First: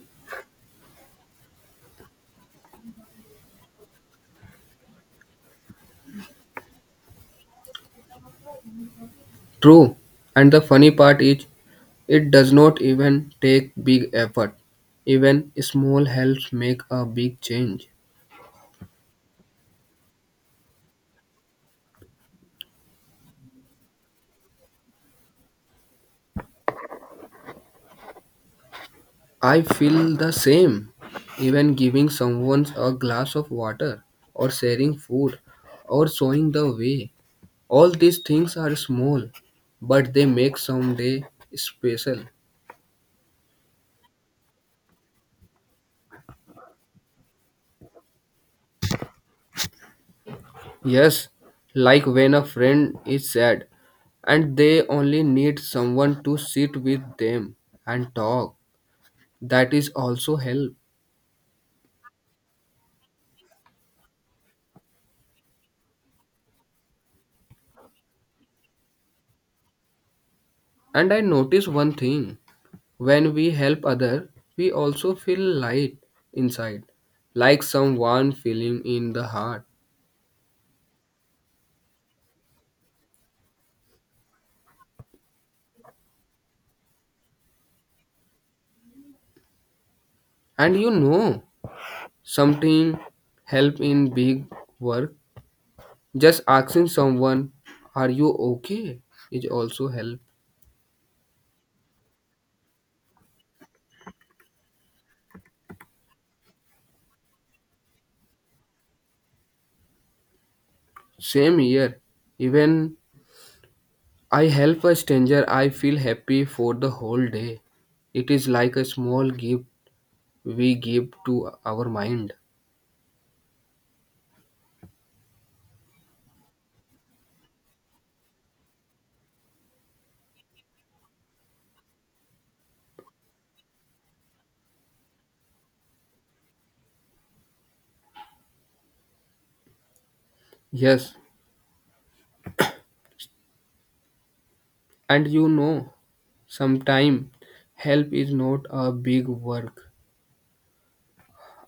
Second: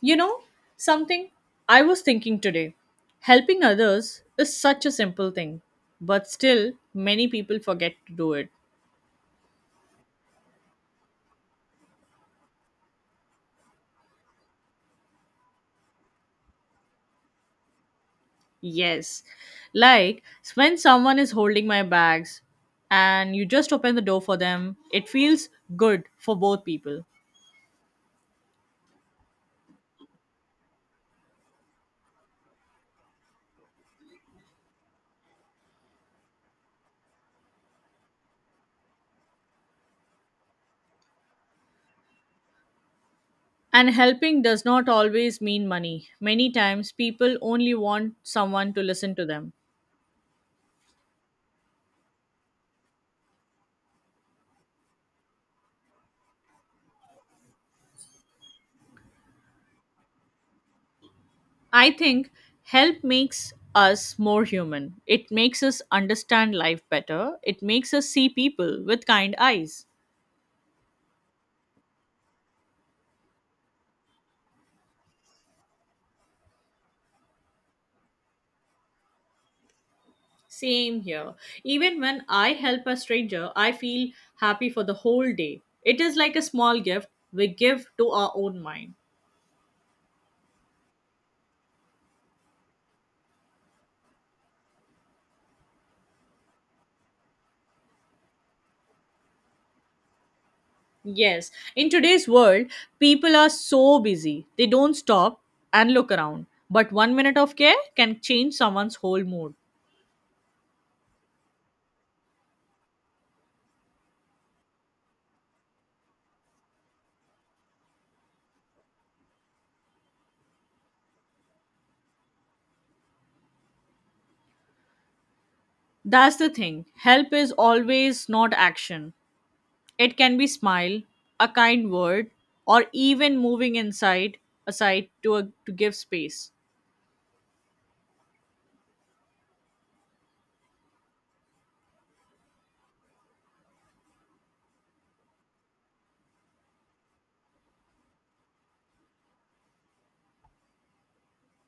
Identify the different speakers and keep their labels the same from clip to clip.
Speaker 1: You know, something I was thinking today. Helping others is such a simple thing, but still, many people forget to do it.
Speaker 2: True, and the funny part is, it does not even take big effort. Even small helps make a big change.
Speaker 1: Yes. Like when someone is holding my bags and you just open the door for them, it feels good for both people.
Speaker 2: I feel the same. Even giving someone a glass of water, or sharing food, or showing the way. All these things are small, but they make some day special.
Speaker 1: And helping does not always mean money. Many times, people only want someone to listen to them.
Speaker 2: Yes, like when a friend is sad and they only need someone to sit with them and talk, that is also help.
Speaker 1: I think help makes us more human. It makes us understand life better. It makes us see people with kind eyes.
Speaker 2: And I notice one thing, when we help other we also feel light inside, like someone feeling in the heart.
Speaker 1: Same here. Even when I help a stranger, I feel happy for the whole day. It is like a small gift we give to our own mind.
Speaker 2: And you know something, help in big work, just asking someone are you okay is also help.
Speaker 1: Yes, in today's world, people are so busy. They don't stop and look around. But one minute of care can change someone's whole mood.
Speaker 2: Same here, even I help a stranger I feel happy for the whole day. It is like a small gift we give to our mind.
Speaker 1: That's the thing. Help is always not action. It can be smile, a kind word, or even moving inside aside to a, to give space.
Speaker 2: Yes. And sometimes help is not a big work.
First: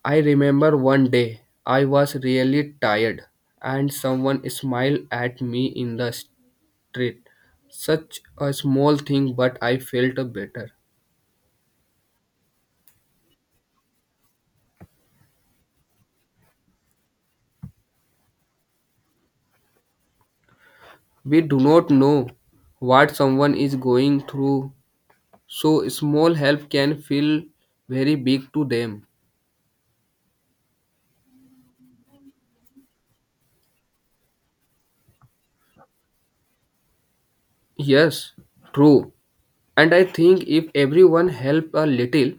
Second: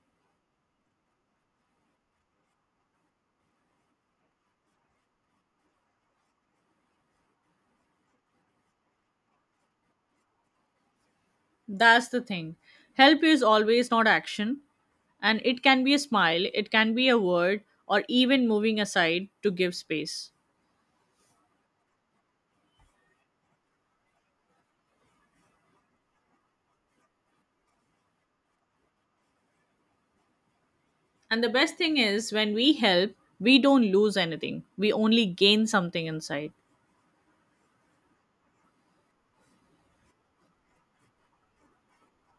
Speaker 2: I remember one day I was really tired and someone smiled at me in the street. Such a small thing, but I felt better.
Speaker 1: That's the thing. Help is always not action, and it can be a smile, it can be a word, or even moving aside to give space.
Speaker 2: We do not know what someone is going through, so small help can feel very big to them.
Speaker 1: And the best thing is when we help, we don't lose anything. We only gain something inside.
Speaker 2: Yes, true. And I think if everyone help a little,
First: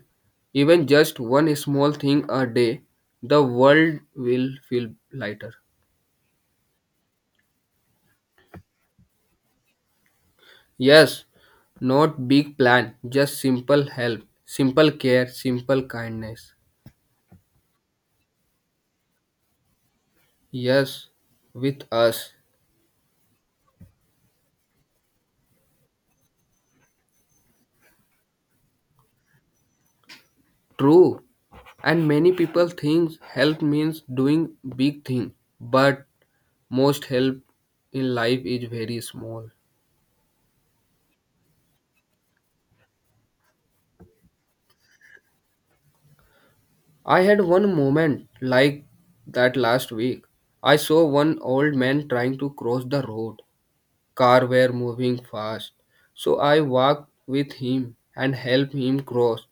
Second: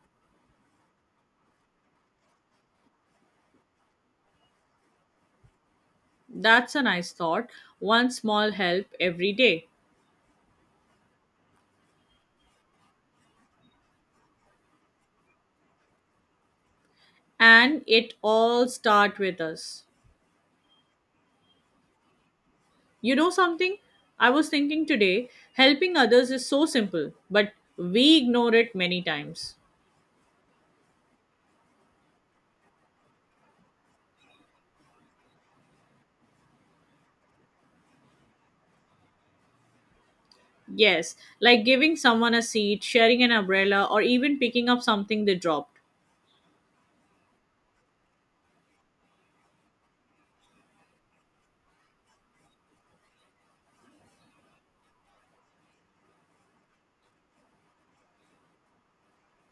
Speaker 2: even just one small thing a day, the world will feel lighter.
Speaker 1: That's a nice thought. One small help every day.
Speaker 2: Yes, not big plan, just simple help, simple care, simple kindness.
Speaker 1: And it all start with us.
Speaker 2: Yes, with us.
Speaker 1: You know something? I was thinking today, helping others is so simple, but we ignore it many times.
Speaker 2: True. And many people think help means doing big thing, but most help in life is very small.
Speaker 1: Yes, like giving someone a seat, sharing an umbrella, or even picking up something they dropped.
Speaker 2: I had one moment like that last week. I saw one old man trying to cross the road. Car were moving fast. So I walked with him and helped him cross.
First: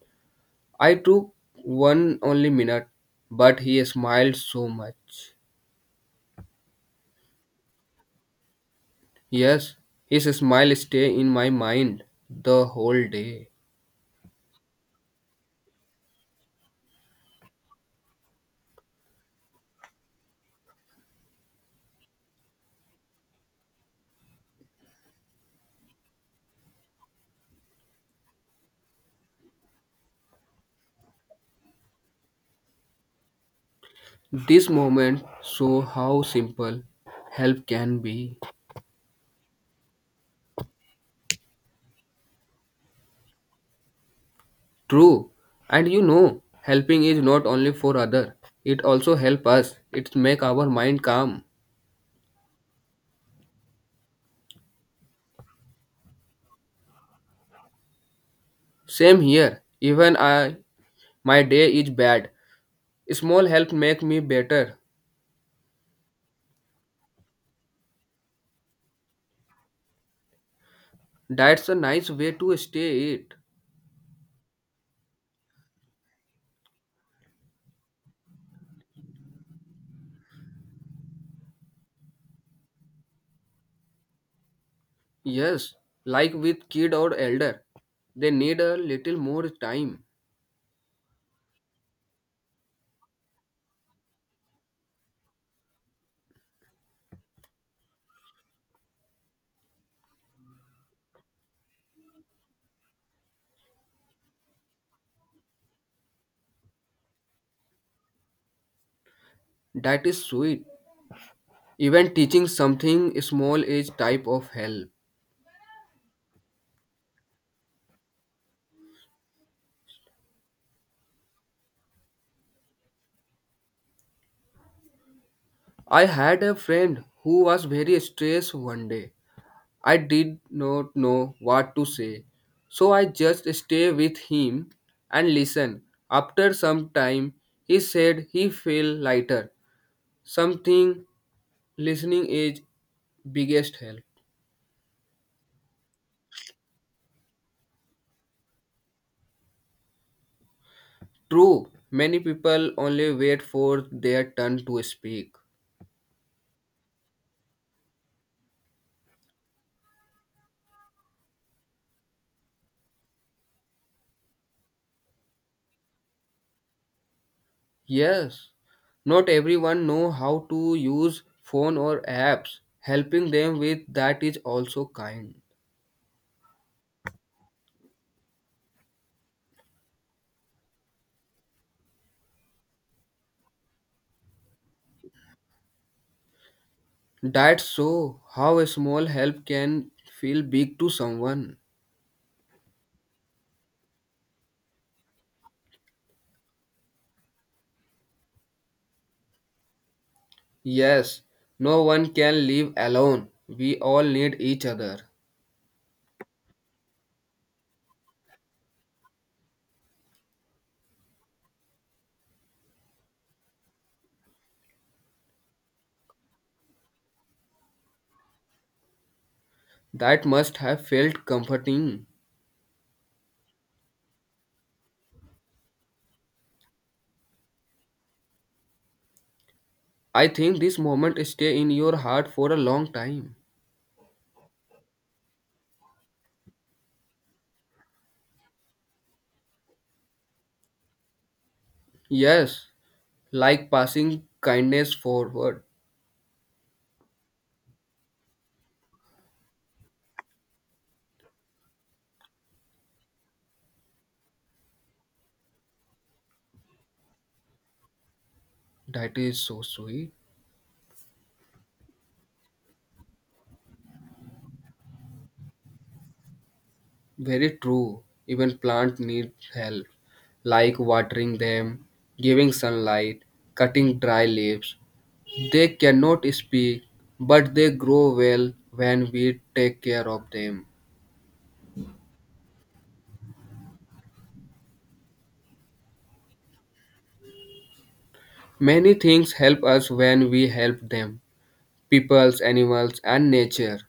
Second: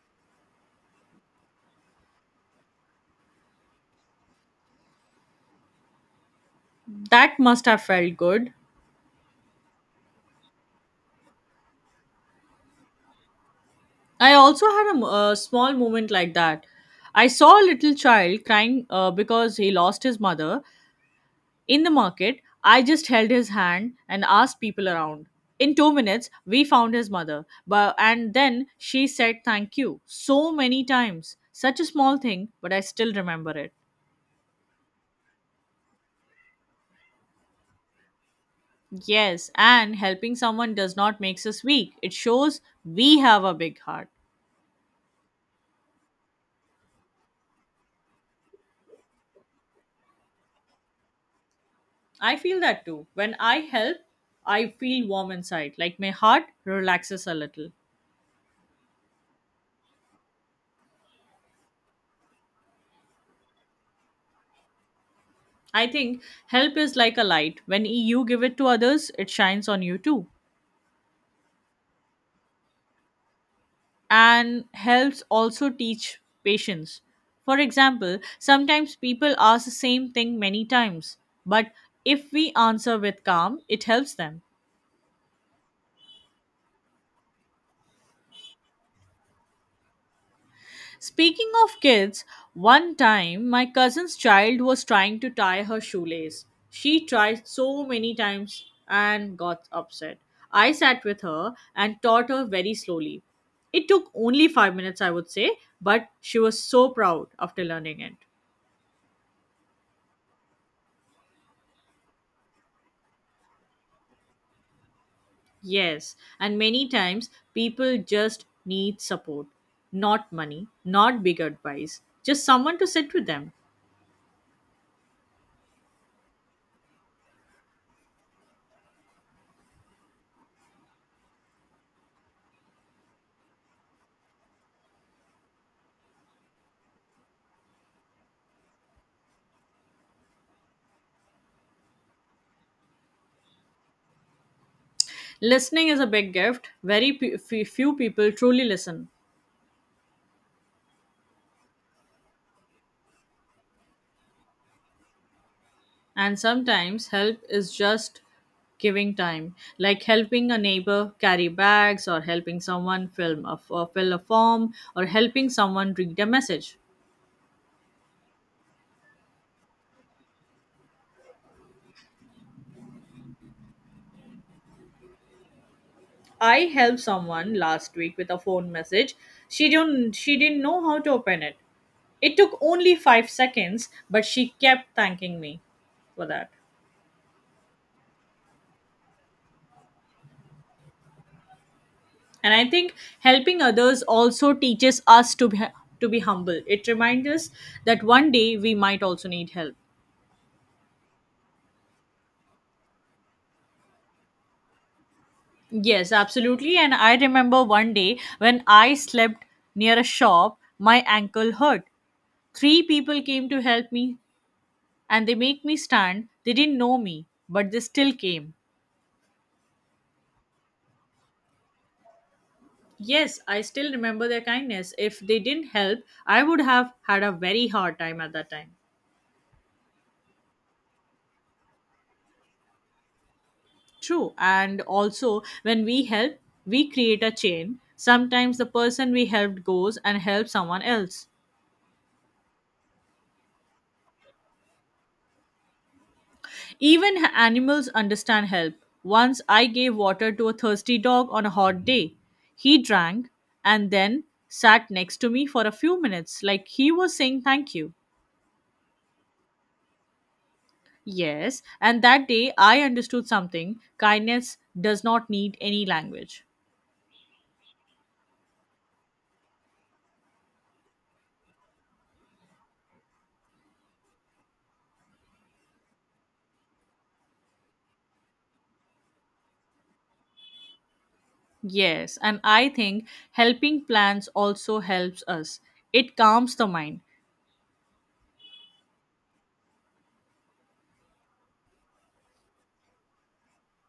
Speaker 2: I took one only minute, but he smiled so much.
Speaker 1: That must have felt good.
Speaker 2: Yes, his smile stay in my mind the whole day.
Speaker 1: I also had a small moment like that. I saw a little child crying because he lost his mother, in the market, I just held his hand and asked people around. In 2 minutes, we found his mother, and then she said thank you so many times. Such a small thing, but I still remember it.
Speaker 2: This moment show how simple help can be.
Speaker 1: Yes, and helping someone does not makes us weak. It shows we have a big heart.
Speaker 2: True. And helping is not only for other. It also help us. It make our mind calm.
Speaker 1: I feel that too. When I help, I feel warm inside, like my heart relaxes a little.
Speaker 2: Same here. Even I, my day is bad. Small help make me better.
Speaker 1: I think help is like a light. When you give it to others, it shines on you too.
Speaker 2: That's a nice way to stay it.
Speaker 1: And helps also teach patience. For example, sometimes people ask the same thing many times, but if we answer with calm, it helps them.
Speaker 2: Yes, like with kid or elder. They need a little more time.
Speaker 1: Speaking of kids, one time my cousin's child was trying to tie her shoelace. She tried so many times and got upset. I sat with her and taught her very slowly. It took only 5 minutes, I would say, but she was so proud after learning it.
Speaker 2: That is sweet. Even teaching something small is type of help.
Speaker 1: Yes, and many times people just need support, not money, not big advice, just someone to sit with them.
Speaker 2: I had a friend who was very stressed one day. I did not know what to say, so I just stayed with him and listened. After some time, he said he felt lighter. Something listening is biggest help.
Speaker 1: Listening is a big gift. Very few people truly listen,
Speaker 2: True, many people only wait for their turn to speak.
Speaker 1: and sometimes help is just giving time, like helping a neighbor carry bags, or helping someone or fill a form, or helping someone read a message.
Speaker 2: Yes, not everyone know how to use phone or apps. Helping them with that is also kind.
Speaker 1: I helped someone last week with a phone message. She didn't know how to open it. It took only 5 seconds, but she kept thanking me for that.
Speaker 2: That's so how a small help can feel big to someone.
Speaker 1: And I think helping others also teaches us to be humble. It reminds us that one day we might also need help.
Speaker 2: Yes, no one can live alone. We all need each other.
Speaker 1: Yes, absolutely. And I remember one day when I slept near a shop, my ankle hurt. Three people came to help me, and they make me stand. They didn't know me, but they still came.
Speaker 2: That must have felt comforting.
Speaker 1: Yes, I still remember their kindness. If they didn't help, I would have had a very hard time at that time.
Speaker 2: I think this moment stay in your heart for a long time.
Speaker 1: True. And also, when we help, we create a chain. Sometimes the person we helped goes and helps someone else.
Speaker 2: Yes, like passing kindness forward.
Speaker 1: Even animals understand help. Once I gave water to a thirsty dog on a hot day. He drank and then sat next to me for a few minutes, like he was saying thank you.
Speaker 2: That is so sweet.
Speaker 1: Yes, and that day I understood something: kindness does not need any language.
Speaker 2: Very true. Even plants need help, like watering them, giving sunlight, cutting dry leaves. They cannot speak, but they grow well when we take care of them.
Speaker 1: Yes, and I think helping plants also helps us. It calms the mind.
Speaker 2: Many things help us when we help them, peoples, animals, and nature.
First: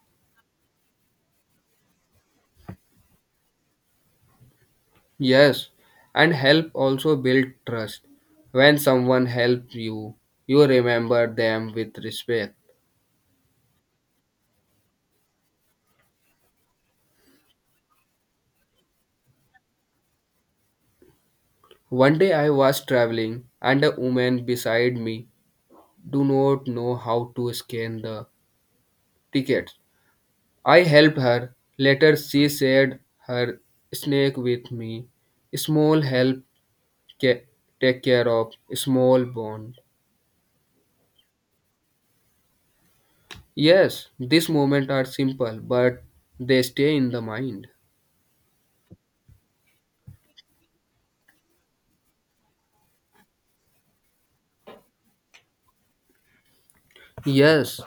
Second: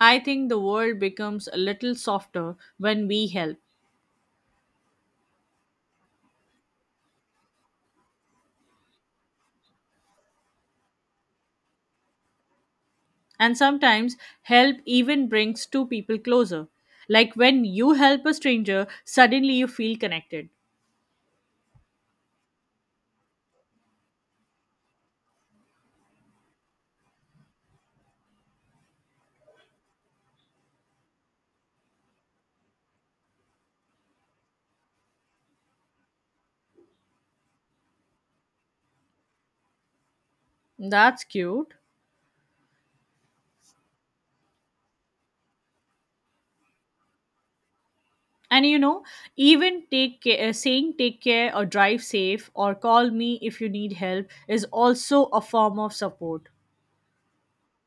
Speaker 1: I think the world becomes a little softer when we help.
Speaker 2: Yes, and help also build trust. When someone helps you, you remember them with respect.
Speaker 1: And sometimes help even brings two people closer. Like when you help a stranger, suddenly you feel connected.
Speaker 2: One day I was traveling, and a woman beside me do not know how to scan the ticket. I helped her. Later, she shared her snake with me. Small help ca- take care of small bond.
Speaker 1: That's cute.
Speaker 2: Yes, these moments are simple, but they stay in the mind.
Speaker 1: And you know, even take care, saying take care or drive safe or call me if you need help is also a form of support.
Speaker 2: Yes,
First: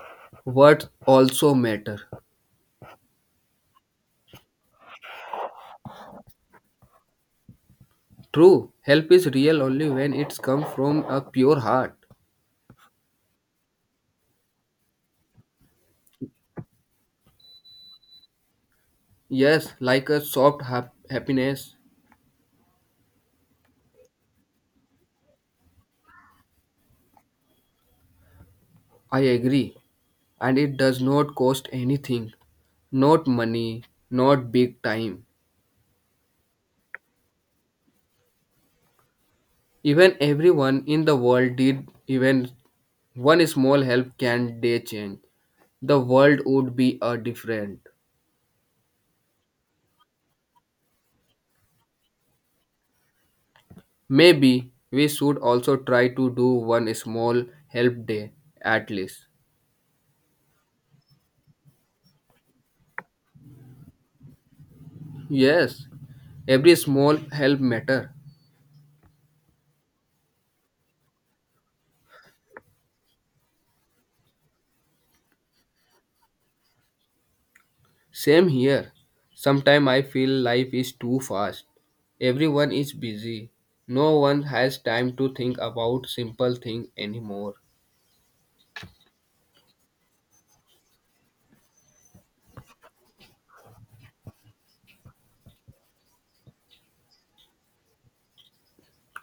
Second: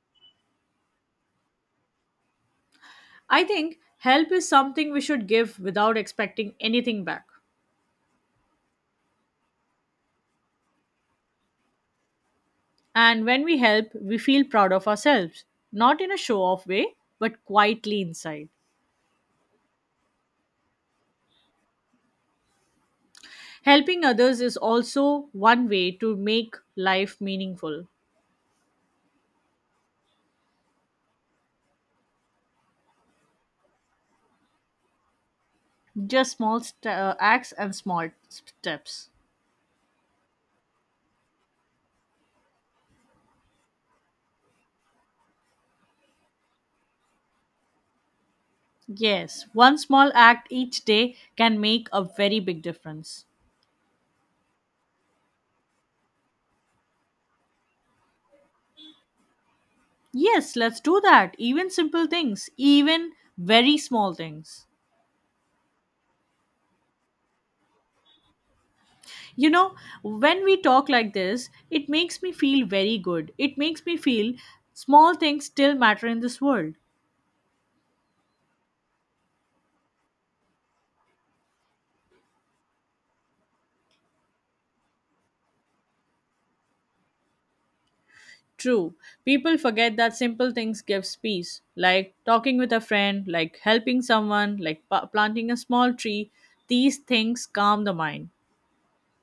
Speaker 2: words also matter.
Speaker 1: I think help is something we should give without expecting anything back.
Speaker 2: True, help is real only when it's come from a pure heart.
Speaker 1: And when we help, we feel proud of ourselves, not in a show off way, but quietly inside.
Speaker 2: Yes, like a soft happiness.
Speaker 1: Helping others is also one way to make life meaningful.
Speaker 2: I agree, and it does not cost anything. Not money, not big time.
Speaker 1: Just small acts and small steps.
Speaker 2: Even everyone in the world did, even one small help can they change. The world would be a different.
Speaker 1: Yes, one small act each day can make a very big difference.
Speaker 2: Maybe we should also try to do one small help day at least.
Speaker 1: Yes, let's do that. Even simple things, even very small things.
Speaker 2: Yes, every small help matter.
Speaker 1: You know, when we talk like this, it makes me feel very good. It makes me feel small things still matter in this world.
Speaker 2: Same here. Sometimes I feel life is too fast. Everyone is busy. No one has time to think about simple things anymore.
Speaker 1: True. People forget that simple things gives peace, like talking with a friend, like helping someone, like planting a small tree. These things calm the mind.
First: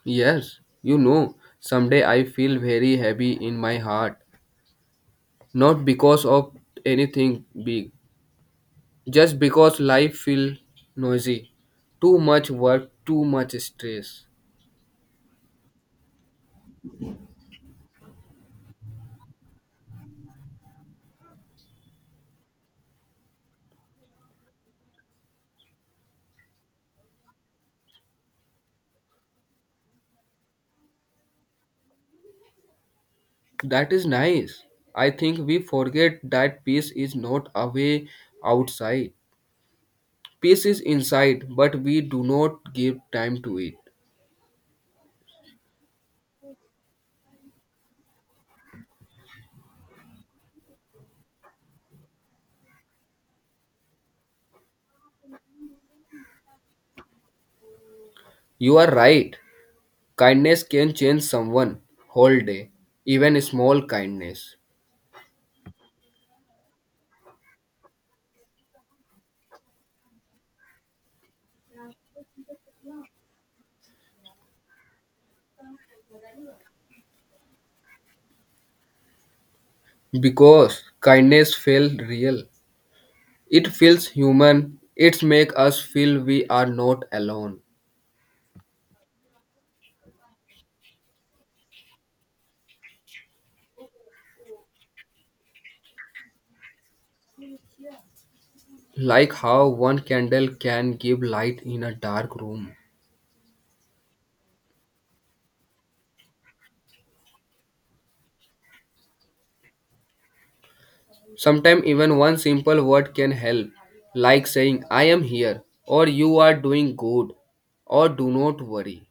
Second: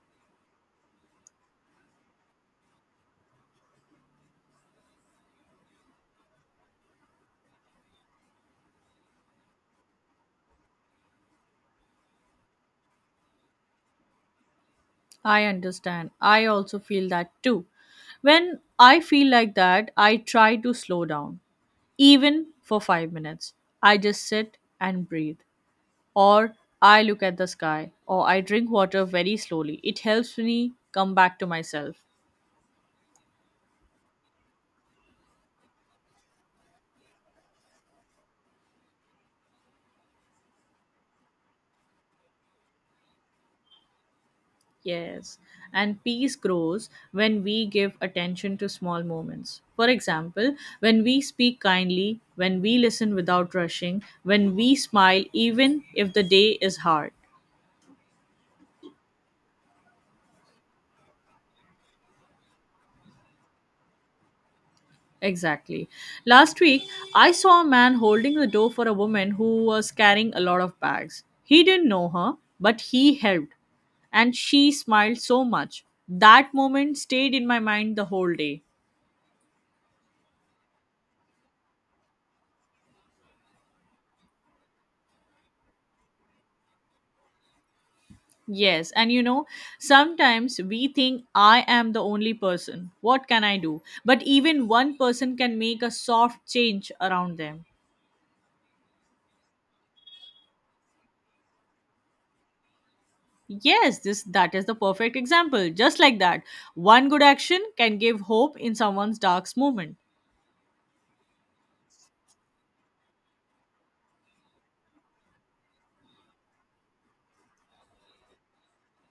Speaker 2: Yes, someday I feel very heavy in my heart, not because of anything big, just because life feels noisy. Too much work, too much stress.
Speaker 1: I understand. I also feel that too. When I feel like that, I try to slow down, even for 5 minutes. I just sit and breathe, or I look at the sky, or I drink water very slowly. It helps me come back to myself.
Speaker 2: That is nice. I think we forget that peace is not away outside. Peace is inside, but we do not give time to it.
Speaker 1: Yes. And peace grows when we give attention to small moments. For example, when we speak kindly, when we listen without rushing, when we smile, even if the day is hard.
Speaker 2: You are right. Kindness can change someone whole day, even small kindness.
Speaker 1: Exactly. Last week, I saw a man holding the door for a woman who was carrying a lot of bags. He didn't know her, but he helped. And she smiled so much. That moment stayed in my mind the whole day.
Speaker 2: Because kindness feels real. It feels human. It makes us feel we are not alone.
Speaker 1: Yes, and you know, sometimes we think I am the only person. What can I do? But even one person can make a soft change around them.
Speaker 2: Like how one candle can give light in a dark room.
Speaker 1: Yes, this that is the perfect example. Just like that, one good action can give hope in someone's dark moment.
Speaker 2: Sometimes even one simple word can help, like saying I am here, or you are doing good, or do not worry.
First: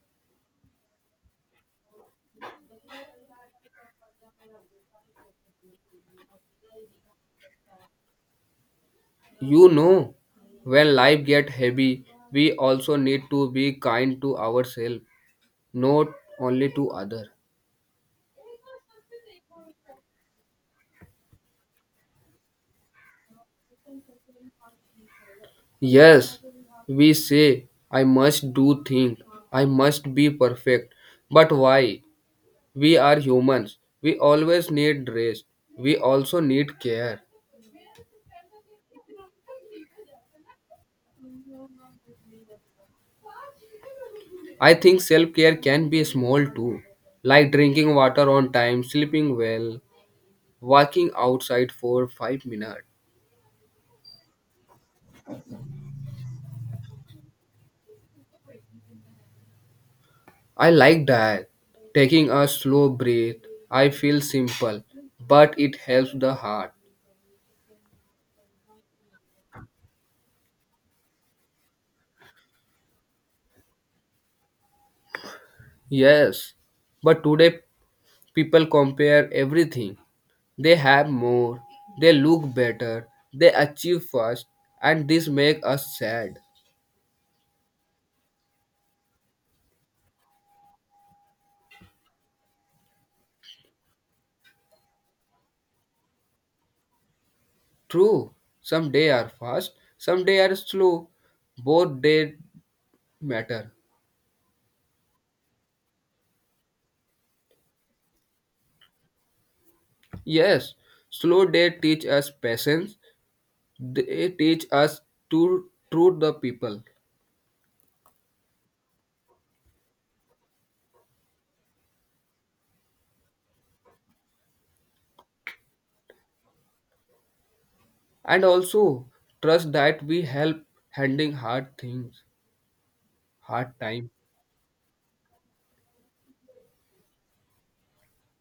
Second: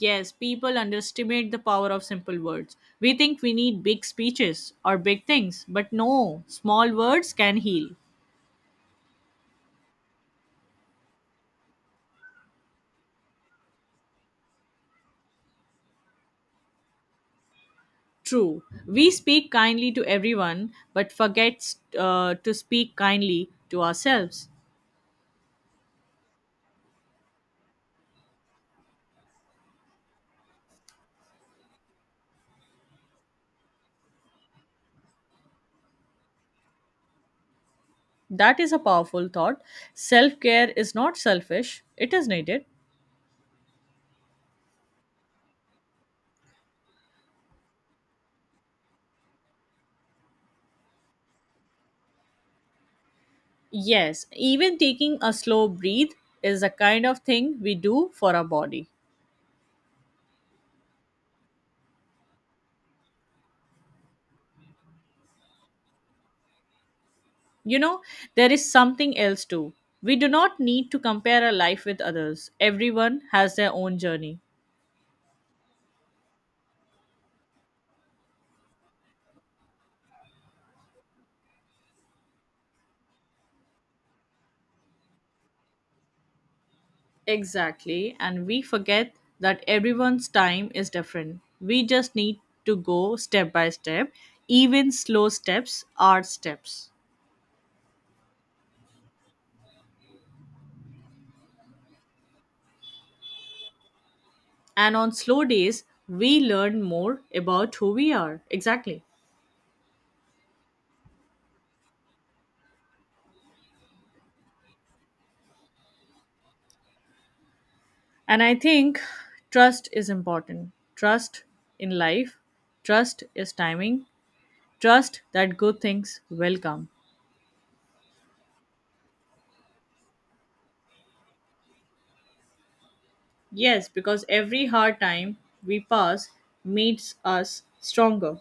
Speaker 1: Yes, people underestimate the power of simple words. We think we need big speeches or big things, but no, small words can heal.
Speaker 2: You know, when life gets heavy, we also need to be kind to ourselves, not only to others.
Speaker 1: True, we speak kindly to everyone, but forget to speak kindly to ourselves.
Speaker 2: Yes, we say, I must do things, I must be perfect. But why? We are humans. We always need rest. We also need care.
Speaker 1: That is a powerful thought. Self care is not selfish, it is needed.
Speaker 2: I think self care can be small too, like drinking water on time, sleeping well, walking outside for 5 minutes.
Speaker 1: Yes, even taking a slow breath is a kind of thing we do for our body.
Speaker 2: I like that. Taking a slow breath. I feel simple, but it helps the heart.
Speaker 1: You know, there is something else too. We do not need to compare our life with others. Everyone has their own journey.
Speaker 2: Yes, but today people compare everything. They have more, they look better, they achieve fast, and this make us sad.
Speaker 1: Exactly, and we forget that everyone's time is different. We just need to go step by step. Even slow steps are steps.
Speaker 2: True, some day are fast, some day are slow. Both day matter.
Speaker 1: And on slow days, we learn more about who we are. Exactly.
Speaker 2: Yes, slow day teach us patience. They teach us to treat the people,
Speaker 1: And I think trust is important. Trust in life, trust is timing, trust that good things will come.
Speaker 2: and also trust that we help handling hard things, hard
Speaker 1: Yes,
Speaker 2: time.
Speaker 1: because every hard time we pass makes us stronger.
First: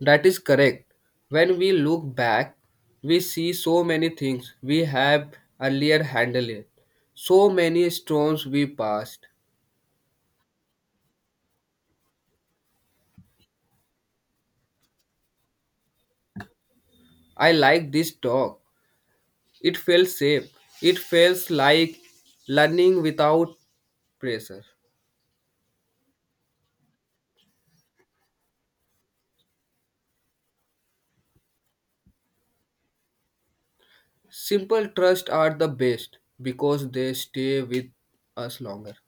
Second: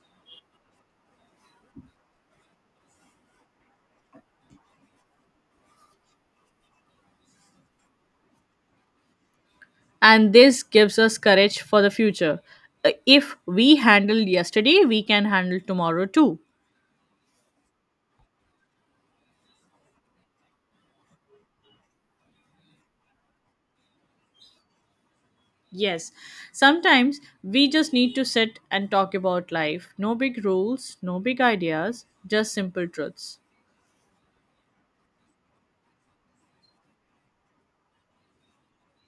Speaker 2: That is correct. When we look back, we see so many things we have earlier handled, so many storms we passed.
Speaker 1: And this gives us courage for the future. If we handled yesterday, we can handle tomorrow too.
Speaker 2: I like this talk. It felt safe. It feels like learning without pressure.
Speaker 1: Yes, sometimes we just need to sit and talk about life. No big rules, no big ideas, just simple truths.
Speaker 2: Simple trust are the best because they stay with us longer.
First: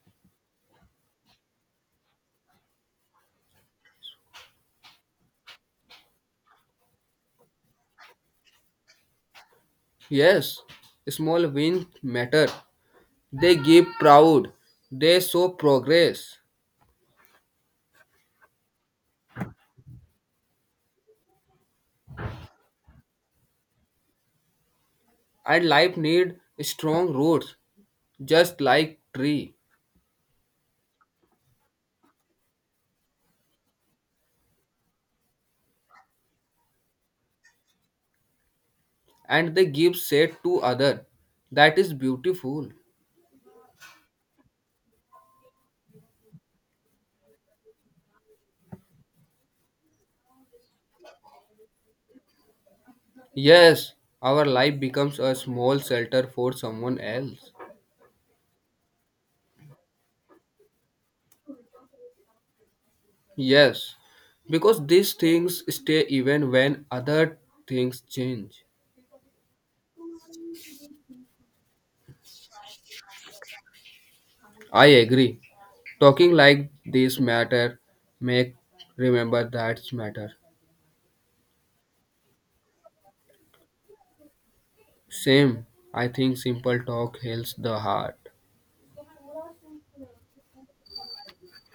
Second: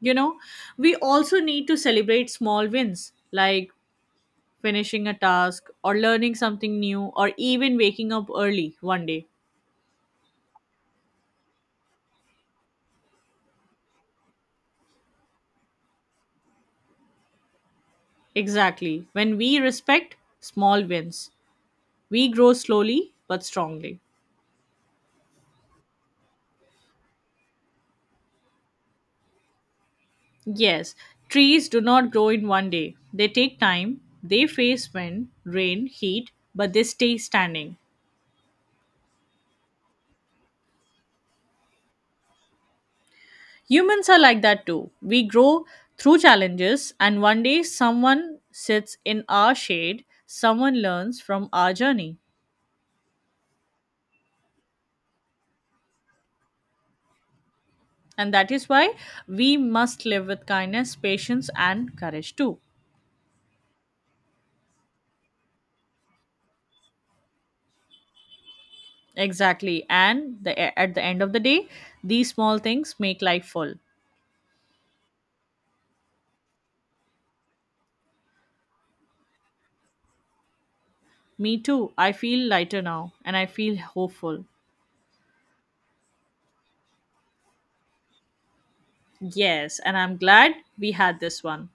Speaker 1: You know, we also need to celebrate small wins like finishing a task or learning something new or even waking up early one day.
Speaker 2: Yes, small wins matter. They give proud. They show progress.
Speaker 1: Exactly. When we respect small wins, we grow slowly but strongly.
Speaker 2: And life need strong roots, just like tree.
Speaker 1: Yes, trees do not grow in one day. They take time, they face wind, rain, heat, but they stay standing.
Speaker 2: And they give shade to other, that is beautiful.
Speaker 1: Humans are like that too. We grow through challenges, and one day someone sits in our shade, someone learns from our journey.
Speaker 2: Yes, our life becomes a small shelter for someone else.
Speaker 1: And that is why we must live with kindness, patience, and courage too.
Speaker 2: Yes, because these things stay even when other things change.
Speaker 1: Exactly. And at the end of the day, these small things make life full.
Speaker 2: I agree, talking like this matter, make remember that matter.
Speaker 1: Me too. I feel lighter now and I feel hopeful.
Speaker 2: Same. I think simple talk heals the heart.
Speaker 1: Yes. And I'm glad we had this one.